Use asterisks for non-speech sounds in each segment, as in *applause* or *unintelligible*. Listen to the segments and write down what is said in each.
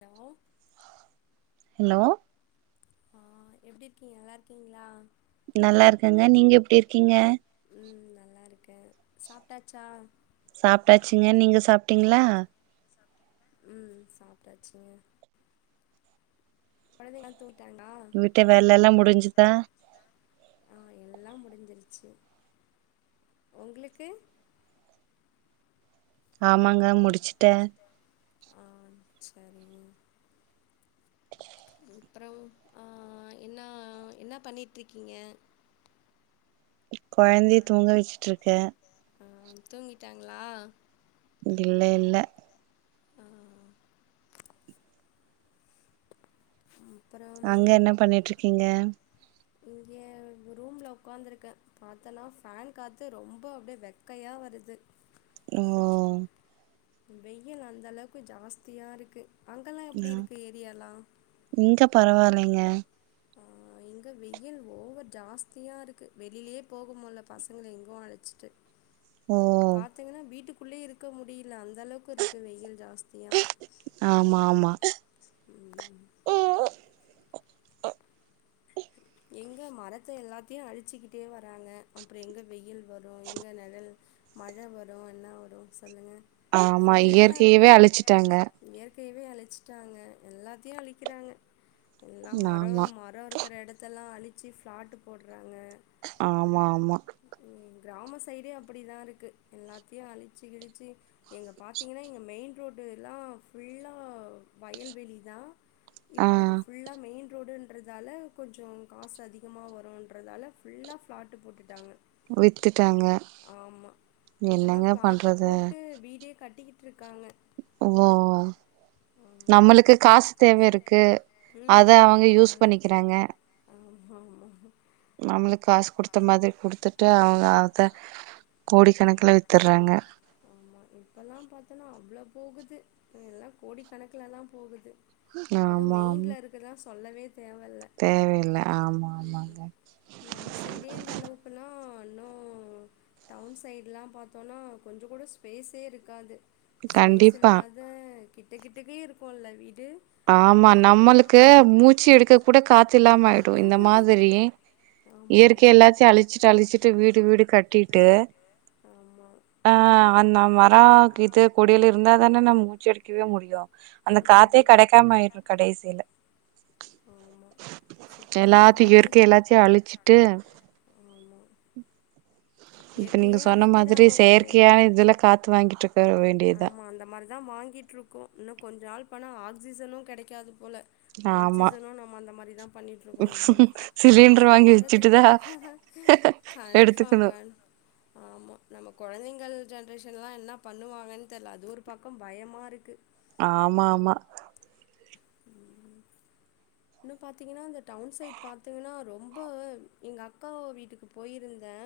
டேமோ hello ஆ எப்டி இருக்கீங்க நல்லா இருகீங்களா நல்லா இருக்கேங்க நீங்க எப்டி இருக்கீங்க ம் நல்லா இருக்கே சாப்டாச்சா சாப்டாச்சுங்க நீங்க சாப்டீங்களா ம் சாப்டாச்சுங்க கொழந்தைங்களா தூங்கி வீட்ல வேல எல்லா முடிஞ்சுதா ஆ எல்லா முடிஞ்சிருச்சு உங்களுக்கு ஆமாங்க முடிச்சுட்டே ஆ சரி அப்றோ ஆ எனா என்னா பண்ணிட்டுருக்கீங்க கொழந்தைய தூங்க வச்சிட்டு இருக்க ஆ தூங்கிடாங்களா இல்ல இல்ல ஆ அப்புறம் அங்க எனா பண்ணிட்டு இருகீங்க இங்கே ரூம்ல உக்காந்துருக்க காத்தலா ஃபேன் காத்து ரொம்ப அப்டியே வெக்கையா வருது ஓ ம் வெயில்அந்த அளவுக்கு ஜாஸ்தியா இருக்கு அங்கலா எப்புடி ஆ இருக்கு ஏரியாலா இங்க பரவாலைங்க *unintelligible* இங்க வெயில் ஓவர் ஜாஸ்தியாக இருக்கு வெளியிலே போக முல்ல பசங்கள எங்கு அழஞ்ச்சிட்டு ஓ பாத்தீங்னா வீட்டுக்குள்ளே இருக்க முடியில அந்த அளவுக்கு இருக்கு வெயில் ஜாஸ் யா ஆமா ஆமா இஹ் எங்க மரத்த எல்லாத்தையு அழிச்சிக்கிட்டே வராங்க அப்புறோ எங்க வெயில் வரு எங்க நெழல் மழ வரு என்ன வரு சொல்லுங்க ஆமா ஃபுல்லா இயற்கையவே கிராமியவே அழிச்சுட்டாங்க அழுச்சுட்டாங் இயற்கையவே அழிச்சுட்டாங்க எல்லாத்தையு அலிக்கிறாங்க எல்லா மரோ ஆமா மர இருக்குற எடத்தல்லா அழிச்சு ஃப்ளாட்டு் போடுறாங்க ஆமாஆமா ம் கிராம சைடே அப்டிதாஃ இருக்கு எல்லாத்தையு அழிச்சு கிழிச்சு எங்க பாத்தீங்கனா எங்க மெயின் ரோடுல்லாஃபுல்லா வயல்வெளி தா ஆ இப்ப அது ஃபுல்லா மெயின் ரோடுன் றதால கொஞ்சோ காசு அதிகமா வருன்றதால ஃபுல்லா ஃ பிளாட்டு் போட்டுட்டாங்க வித்துட்டாங்க ஆமா இப்பலா என்னங்க ஃப்ளாட்டு பண்றது போட்டு வீடே கட்டிக்கிட்டிருக்காங்க ஒவ்வவ்வாய் நம்மளுக்கு காசு தேவயிருக்கு அத அவங்க யூஸ் பண்ணிக்கிறாங்க ஆமா ஆமா நம்மளுக்கு காசு குடுத்த மாதிரி குடுத்துட்டு அவ் அத கோடி கணக்கில வித் த்திர்ராங்க ஆமா இப்பல்லாபாத்தனா அவ்ள போகுது எல்லாகோடி கணக்கலலா போகுது அது ஆமா மெய்ண்ல இருக்கதா சொல்லவே தேவல்ல தேவயில்ல ஆமா ஆமாங்க நம்ம சைடே இந்த அளவுக்குனா னொ டவுன் சைட்லா பாத் தோனா கொஞ்ச கூட ஸ்பேஸே இருக்காது ஸ்பேஸ் கண்டிப்பா இல்லாத் த கிட்ட கிட்டக் கே இருக்கோல்ல வீடு ஆமா நம்மளுக்கு மூச்சு எடுக்க கூட காத்து இல்லாம ஆயிடு இந்த மாதிரி அந்த மாதிரி ஆமா இயற்கை ஆமா எல்லாச்சையு அழிச்சிட்டு அழிச்சிட்டு வீடு வீடு கட்டிட்டு ஆமா ஆ அன்னா வரா கீட்து கொடியில இருந்தாதானே நம்ம உச்சரிக்க வே முடியு அந்த காத்தே கிடைக்காமயிடு கடைசில ஆமா சுத்தமா எல்லாத்தையு காத்து இயற்க்கை காத்து எல்லாத்தையு அழிச்சுட்டு ஆமா இப்ப நீங்க இயற்கையே சொன்ன மாதிரி அழிக்கிறாங்க எ செயற்கயா இதுல காத்து வாங்கிட்டு இருக்க வேணு ஆமா அந்த மாரிதா வாங்கிட்ருக்கோ இன்னு கொஞ்ச ஆள் போனா ஆக்சிஜனு கெடைக்காது போல ஆமா ஆக்சிஜனு நம்ம அந்த மாரிதா பண்ணிட்டு இருக்கணு போல சிலிண்டர் அப்புறோ வாங்கி மருது வச்சுட்டுதா கன்பார்ம் எடுத்துக்கணு கன்ஃப் ஆமா நம்ம கொழந்தைங்கள் ஜென்ரேஷன்லா என்ன பண்ணுவாங் கன் தெரியல அது ஒரு பக்கோ பயமா இருக்கு ஆமா ஆமா ம் இன்னு பாத்தீங்னா இந்த டவுன் சைட் பாத்தீங்னா ரொம்ப வ்வே எங்க அக்காவ் வீட்டுக்கு போயிருந்தே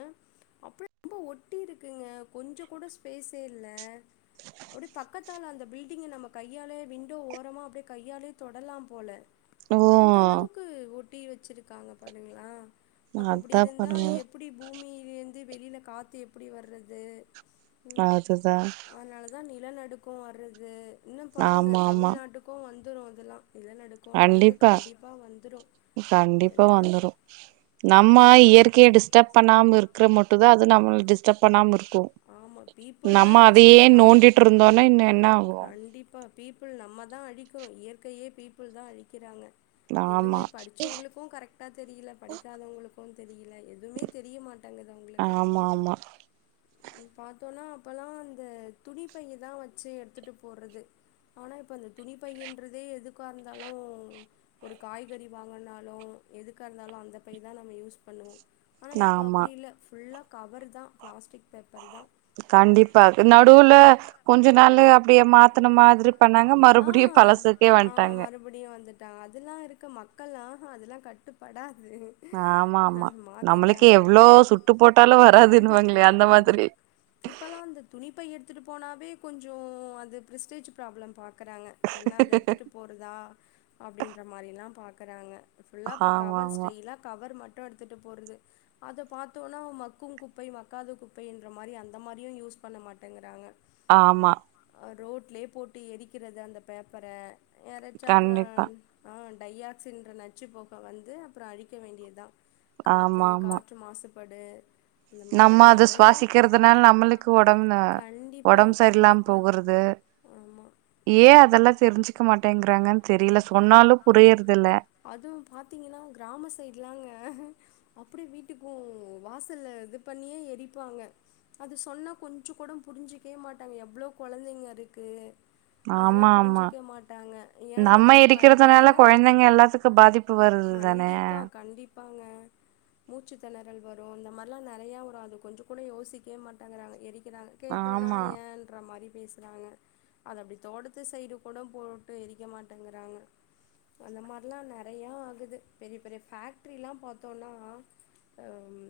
அப்டியே ரொம்ப ஒட்டி இருக்குங்க கொஞ்சோ கூட ஸ்பேஸே இல்ல அப்டியை பக்கத்தால அந்த பில்டிங்க நம்ம கையாலே விண்டோ ஓரமா அப்டியே கையாலே தொடலா போல ஓ அந்த அளவுக்கு ஒட்டி வச்சிருக்காங்க பாருங்ளே அப்ப இப்டி அதா இருந்தா பாருங்க எப் டி பூமியிலேருந்து வெளில காத்து எப்டி வர்றது அதுதா அதனால தா நிலநடுக்கோ வர்றது இன்னு பாருங்க ஆமா ஆமா தமிழ்நாட்டுக் கு வந்துடு அதெல்லா நிலநடுக்கோன்றது ப்பா கண்டிப்பா எல்லா வந்ரு நம்ம ஆமாம் இயற்கைய டிஸ்டப் பண்ணாம இருக்ற மட்டுதா அது நம்ல்ல டிஸ்டப் பண்ணாம இருக்கு ஆமாம் பீப்புள் தான் நம்ம இன்னும் அதையே சொல்லப்போனால் நோண்டிட்டிருந்தோனா இன்னு என்னாகு இப்ப பீப்புல் நம்ம தா அழிக்கிறோ இயற்கையே பீப்புல் தா அழிக்கிறாங்க ஆமா எதுமே படிச்சவங்ளுக்கு கரெக்டா தெரில படிக்காதவங்ளுக்கு தெரியில. எதுமே தெரியமாட்டாங்கது அவுங்ளுக்கு ஆமா ஆமா ம் பாத்தோனா அப்பல்லா அந்த துணி பையதா வச்சு எடுத்துட்டு போறது ஆனா இப்ப இந்த துணி பையின்றதே எதுக்காருந்தாலு ஒரு காய்கறி வாங்கனாலு எதுக்கா இருந்தாலு அந்த பைதா நம்ம யூஸ் பண்ணுவோ ஆனா இப்ப ஆமா அப்டி இல்ல புல்லா கவர் தா பிளாஸ்டிக் பேப்பர் தா கண்டிப்பா நடுவுல கொஞ்ச நாலு அப்டியே மாத்துன மாரி பண்ணாங்க மறுப்டியு பழசுக்கே வன்ட் மறுபடியு வந்துட்டா அதுலா இருக்க மக்கள் ஆஹ அதெலா கட்டுப்படாது ஆமா ஆமா நம்மளுக்கு மாற்றிட்டாங்க எவ்ளோ சுட்டு போட்டாலு வராதுனுவாங்ளே அந்த மாதிரி இப்பெல்லா அந்த துணிப்பை எடுத்துட்டு போனாவே கொஞ்சோ அது பிரிஸ்டேஜ் ப்ராப்ளம் பாக் றாங்க எல்லா அத எடுத்துட்டு போறதா அப்டின்ற மாரி எல்லா பாக்றாங்க ஃபுல்லா இப்ப ஆமா கவர் ஆமா ஸ்டைலா கவர் மட்டு எடுத்துட்டு போறது அத பாத்தோனா மக்கு குப்பை மக்காத குப் பைன்ற மாரி அந்த மாரியு யூஸ் பண்ண மாட்டேங்றாங்க ஆமா ரோட்லே போட்டு எரிக்கிறது அந்த பேப்பர யெரச்சா அப்ரோ கண்டிப்பா ஆ டையாக்சின்ற நச்சு பொக வந்து அப்ரோ அழிக்க வேண்டியதா காத்து ஆமா ஆமா காற்று மாசுபடு இந்த மார்லா நெ வாசிக்கிறதுனால நம்மளுக்கு ஒடம் அ கண்டிப்பா ஒடம்பு சரியில்லாம கண்டிப்பா போகுற து ஆமா ஏ அதெல்லா தெரிஞ்சுக்க மாட்டேங்றாங்கன் தெரில சொன்னாலு புரியறது இல்ல அது பாத்திங்கன்னா கிராம சைட்லாங்க அப்டி வீட்டுக்கு வாசல்ல இது பண்ணியே எரிப்பாங்க அது சொன்னா கொஞ்சோ கூட புரிஞ்சுக்கே மாட்டாங்க எவ்ளோ கொழந்தைங்க இருக்கு அதுலா ஆமா ஆமா புரிஞ்சுக்க மாட்டாங்க ஏ அந்த நம்ம மாரி எரிக்கறதுனால பண்றீங்கன்னா கொழந்தைங்க எல்லாத்துக்கு பாதிப்பு வருது தானே கண்டிப்பாங்க மூச்சுத்தெணறல் வரு இந்த மாரிலா நெறயா வரு அது கொஞ்சோ கூட யோசிக்கவே மாட்டேங்றாங்க எரிக்கிறாங்க கேட்டோனா ஆமா ஏன்ற மாரி பேசுறாங்க அது அப்டி தோட்டத்து சைடு கூட போட்டு எரிக் க மாட்டங்குராங்க அந்த மார்லா நெறையா ஆகுது பெரிய பெரிய ஃபேக்ட்ரில்லா பாத்தோனா அம்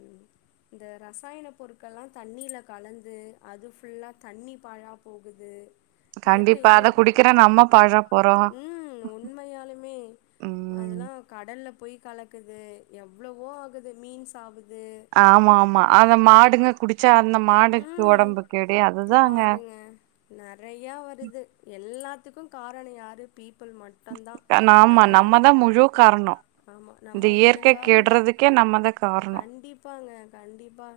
இந்த ரசாயன பொருட்கள் எல்லா தண்ணில கலந்து அது ஃபுல்லா தண்ணி பாலா போகுது கண்டிப்பா இயற்கைல அத குடிக்கிற நம்ம பாழா போறோ ம் உண்மையாலுமே ம் அதெலா கடலில போய் கலக்குது எவ்வளவோ ஆகுது மீன் ஆகுது ஆமா ஆமா அத மாடுங்க குடிச்சா அந்த மாடுக்கு ம் ஒடம்பு கேடு அதுதாங்க பாருங்க நெறையா வருது எல்லாத்துக்கு காரணனோ யாரு பீப்பிள் மட் தா ஆமா நம்ம நம்மதா முழு காரணோ ஆமா இந்த நம்ம இயற்கை ஒழுங்கா கெடுறதுக்கே நம்மதா காரணோ கண்டிப்பாங்க கண்டிப்பா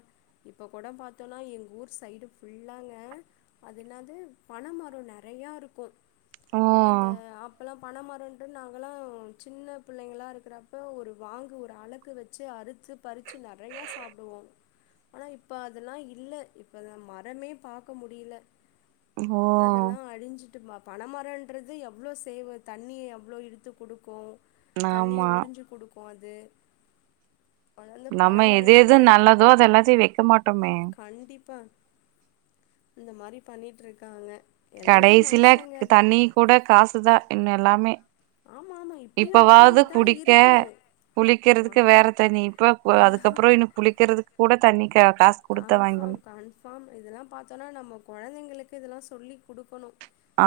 இப்போ கூட பார்த்தோன்னா எங்கள் ஊர் சைடு ஃபுல்லாங்க அது என்னது பண மரோ நெறையா இருக்கு ஓ அந்த அப்பலா பனமரோன்ட்டு நாங்கலா சின்ன பிள்ளங்களா இருக்கிறப்ப ஒரு வாங்கு ஒரு அளக்கு வச்சு அறுத்து பருச்சு நெறயா சாப்பிடுவோ ஆனா இப்ப அதெல்லா இல்ல இப்ப அந்த மரமே பாக்க முடியல ஓ அதெல்லா அழிஞ்சிட்டு பனமரோன்றது எப் அவ்ளோ சேவ தண்ணிய அவ்ளோ இழுத்து குடுக்கு தண்ணிய ஆமா உறிஞ்சு குடுக்கு அது வளர்ந்த பன நம்ம எது எது மரன்றதே நல்லதோ அது எல்லாத்தையு வெக்க மாட்டோமே கண்டிப்பா இந்த மாரி பண்ணிட்டு இருக்காங்க கடைசில தண்ணி கூட காசுதா இங்க எல்லாமே ஆமா ஆமா இப்பயு இப்பவாவது வாங்கிட்டு தா குடிக்க இருக்கோ குளிக்கிறதுக்கு வேற தண்ணி இப்ப அதுக்கப்பறோ இன்னோ குளிக்கிறதுக்கு கூட தண்ணி காசு குடுத்தா வாங்கணு கன்ஃபார்ம் கன்ஃபார்ம் இதெல்லா பாத்தோமன்னா நம்ம கொழந்தைங்களுக்கு இதெல்லா சொல்லி கொடுக்கணு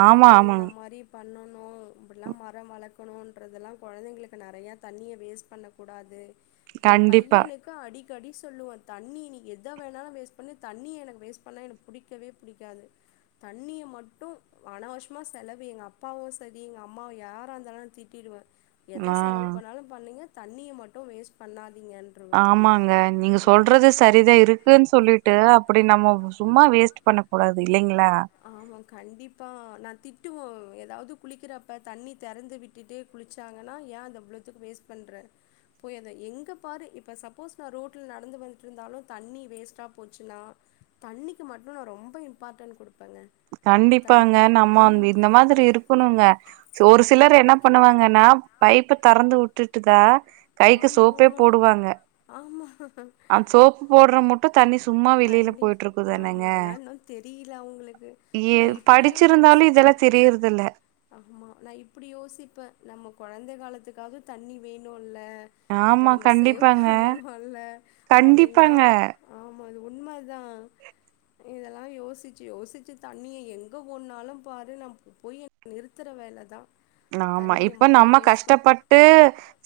ஆமா இயற்கை இந்த ஆமாங் மாரி பண்ணணு இப்படிலா மரம் வளர்க் ணும்ன்ற தெல்லா கொழந்தைங்களுக்கு நெறையா தண்ணிய வேஸ்ட் பண்ணக்கூடாது என் கண்டிப்பா பையனுக் க்கு அடிக்கடி சொல்லுவ தண்ணி நீ எது எத வேணாலு வேஸ்ட் பண்ணு தண்ணிய எனக்கு வேஸ்ட் பண்ணா எனக்கு பிடிக்கவே பிடிக்காது தண்ணிய மட்டு அனாவசியமா செலவு எங்க அப்பாவு செரி எங்க அம்மாவு யாரா இருந்தாலு தீட்டிடுவே எத ஆ செலவு பண்ணாலு பண்ணுங்க தண்ணிய மட்டு வேஸ்ட் பண்ணாதீங்க ஆமாங்க நீங்க சொல்றது சரிதே இருக்குன்னு சொல்லிட்டு அப்டி நம்ம சும்மா வேஸ்ட் பண்ண கூடாது இல்லைங்களா ஆமா கண்டிப்பா நா திட்டுவோ ஏதாவது குளிக்கிறப்ப தண்ணி திறந்து விட் விட்டுட்டே குளிச்சாங்கன்னா ஏ அந்த இவ்ளோத்துக்கு வேஸ்ட் பண்ற போய் அத எங்க பாரு இப்ப சப்போஸ் நா ரோட்டல நடந்து வந்துட்டு இருந்தாலு தண்ணி வேஸ்ட்டா போச்சுனா தண்ணிக்கு மட்டு நா ரொம்ப இம்பாட்டன்ட் கொடுப்பேங்க கண்டிப்பாங்க நம்ம வந்து இந்த மாதிரி இரு இருக்கனுங்க ஒரு சிலர் என்ன பண்ணுவாங்கன்னா பைப்ப தெறந்து விட்டுட்டுக கைக்கு ஆமா சோப்பே ஆமா போடுவாங்க ஆமா அ சோப்பு போடுற மட்டு தண்ணி சும்மா வெளியில கண்டிப் போயிட்டு ஆமா இருக்குதானங்க அதெல்லாம் இன்னும் தெரியல அவங்களுக்கு ஏ நான் இப்படியும் படிச்சிருந்தாலு இதெல்லா யோசிப்பேன் தெரியறதுல்ல ஆமா நா இப்படி யோசிப்பே நம்ம குழந்தை காலத்துக்காவது தண்ணி வேணுல்ல அப்ப ஆமா நம்ம சேவ் கண்டிப்பாங்க பண்ணணுல அப்டின்லா கண்டிப்பாங்க ஆ ஒரு உண்மதா இதெல்லா யோசிச்சு யோசிச்சு தண்ணிய எங்க மூடுனாலு பாரு நா போய் நிறுத்துற வேலதா ஆமா தண்ணிய இப்ப மட்டு நம்ம வேஸ்ட் பண் கஷ்டப்பட்டு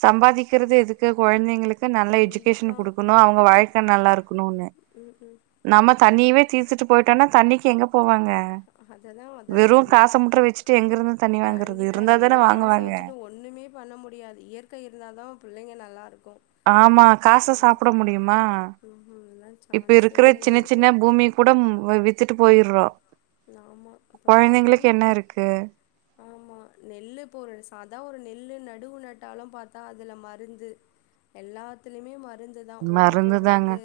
சம்பாதிக்கிறது எதுக்கு குழந்தைங்களுக் கு நல்ல எஜுகேஷன் கண்டிப்பா குடுக்கணு அவுங்க வாழ்க்க நல்லா இருக்கணுனு ம் ம் நம்ம தண்ணியவே தீர்த்துட்டு போயிட்டோனா தண்ணிக்கு எங்கே போவாங்க அததா அத வெறு காச மட்டுற வெச்சுட்டு எங்கிருந்து தண்ணி வாங்கற ப்பா வெறு காச வெச்சுட்டு ஒண்ணுமே பண்ண முடியாது இயற்கை இருந்தாதா பிள்ளைங்க நல்லாருக்கு ஆமா காச சாப்புட முடியுமா ம் ம் அதல்லா இப்ப சான்ஸே இருக்கிற இல்ல சின்ன இயற்கை சின்ன பூமி கூடம் வ வித்துட்டு போயிற்றோ ஆமா இப்ப பாத்தோன் குழந்திங்ளுக்கு என்ன இருக்கு ஆமா நெல்லு இப்போ ஒரு சாதா ஒரு நெல்லு நடுவு நட்டாலு பாத்தா அதுல மருந்து எல்லாத்துலியுமே மருந்துதா உரம் மருந்து தாங்க போட்றது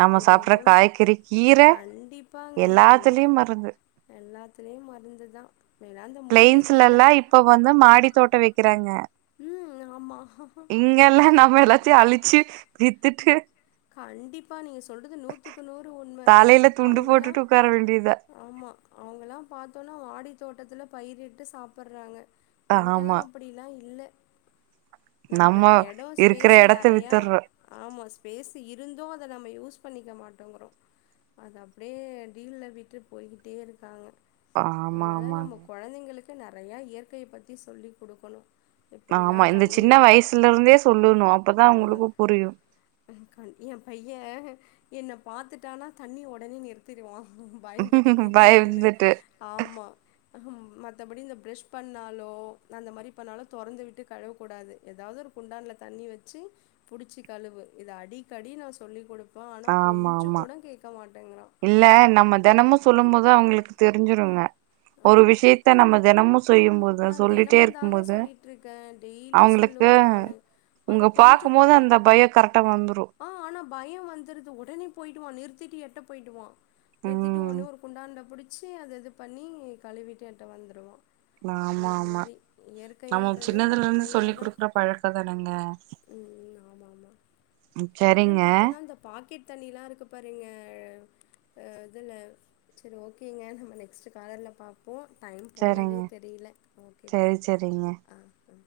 நம்ம சாப்ட்ற எதோதோ காய்கறி கீர கண்டிப்பாங்க எல்லா எல்லாத்துலயு மருந்து எல்லாத்துலயு மருந்துதா வேணா அந்த முருங்க கீர எல்லா இப்ப வந்து மாடி தோட்ட வைக்கிறாங்க ம் ஆமா இங்க எல்லா நம்ம எல்லாத்தியு அழிச்சு வித்துட்டு கண்டிப்பா நீங்க சொல்றது நூத்துக்கு நூறு உண்ம தலையில துண்டு அவுங்களா போட்டுட்டு உட்கார வேண்டியதா ஆமா அவுங்கல்லா பாத்தோனா வாடி தோட்டத்தில பயிரிட்டு சாப்பிற்றாங்க இங்கெல்லா ஆமா அப்படிலா இல்ல நம்ம நம்மளுக்கு எடோ இருக்கிற ஸ்பேஸு எடத்த நெறையா வித்துர்றோ ஆமா ஸ்பேஸு இருந்து அத நம்ம யூஸ் பண்ணிக்க மாட்டோங்கிறோ அது அப்புடே டீலல விட்டு போய்கிட்டே இருக்காங்க ஆமா அதனால நம்ம ஆமாங்க குழந்தைங்களுக்கு நெறைய இயற்கைய பத்தி சொல்லி குடுக்கணு எப்டிலா ஆமா இந்த தண்ணி சின்ன வயசுல இருந்தே சொல்லுணு அப்பதா அவுங்களுக்கு புரியு கண் எ பையன் என்ன பாத்துட்டானா தண்ணி ஒடனே நிறு த்திருவா பயந்துட்டு திட்டுவன்னு பயந்துட்டு ஆமா மத்தபடி இந்த ப்ரஷ் பண்ணாலோ அந்த மாரி பண்ணாலோ தொறந்து விட்டு கழுவக்கூடாது எதாவ்து ஒரு குண்டான்ல தண்ணி வெச்சு புடிச்சி கழுவு இத அடிக்கடி நா சொல்லி குடுப்பே ஆனா ஆமா கொஞ்ச ஆமா கூட கேக்க மாட்டேங்கிறா இல்ல நம்ம தெனமு சொல்லும் போது அவுங்களுக்கு தெரிஞ்சுருங்க ஒரு விஷியத் த நம்ம தெனமு செய்யும் போ து நா சொல்லிட்டே தினமும் தாங்க இருக்கும்போது சொல்லிட்டு இருக்கே டெய்லி அவுங்களுக்கு சொல்லுவே நானு அது உங்க கொஞ்சோ பாக்குமோது கூட அந்த பய கரெக்டா வந்துரு ஆ ஆனா பயோ வந்துருது ஒடனே போயிடுவா நிறுத்திட்டு எட்ட போய்டுவா நிறுத்திட்டு ஒன்னே ம் ஒரு குண்டான்ல புடிச்சி அத இது பண்ணி கழுவிட்டு என்ட்ட வந்துருவா ஆமா அந்த ஆமா மாரி நம்ம இயற்கைன்றது சின்னதுல நம்ம இருந்து சொல்லி் கைலதா குடுக்குற பழக்கோ தானங்க ம் ஆமா ஆமா ம் இன்னு சரிங்க பாத்தோன்னா இந்த பாக்கெட் தண்ணிலா இருக்கு பாருங்க அ அ இதுல செரி ஓகேங்க நம்ம நெக்ஸ்டு காலர்ல பாப் போ டைம் போனதே சரிங்க தெரியில ஓகேப்பா சரி சரிங்க ஆ அ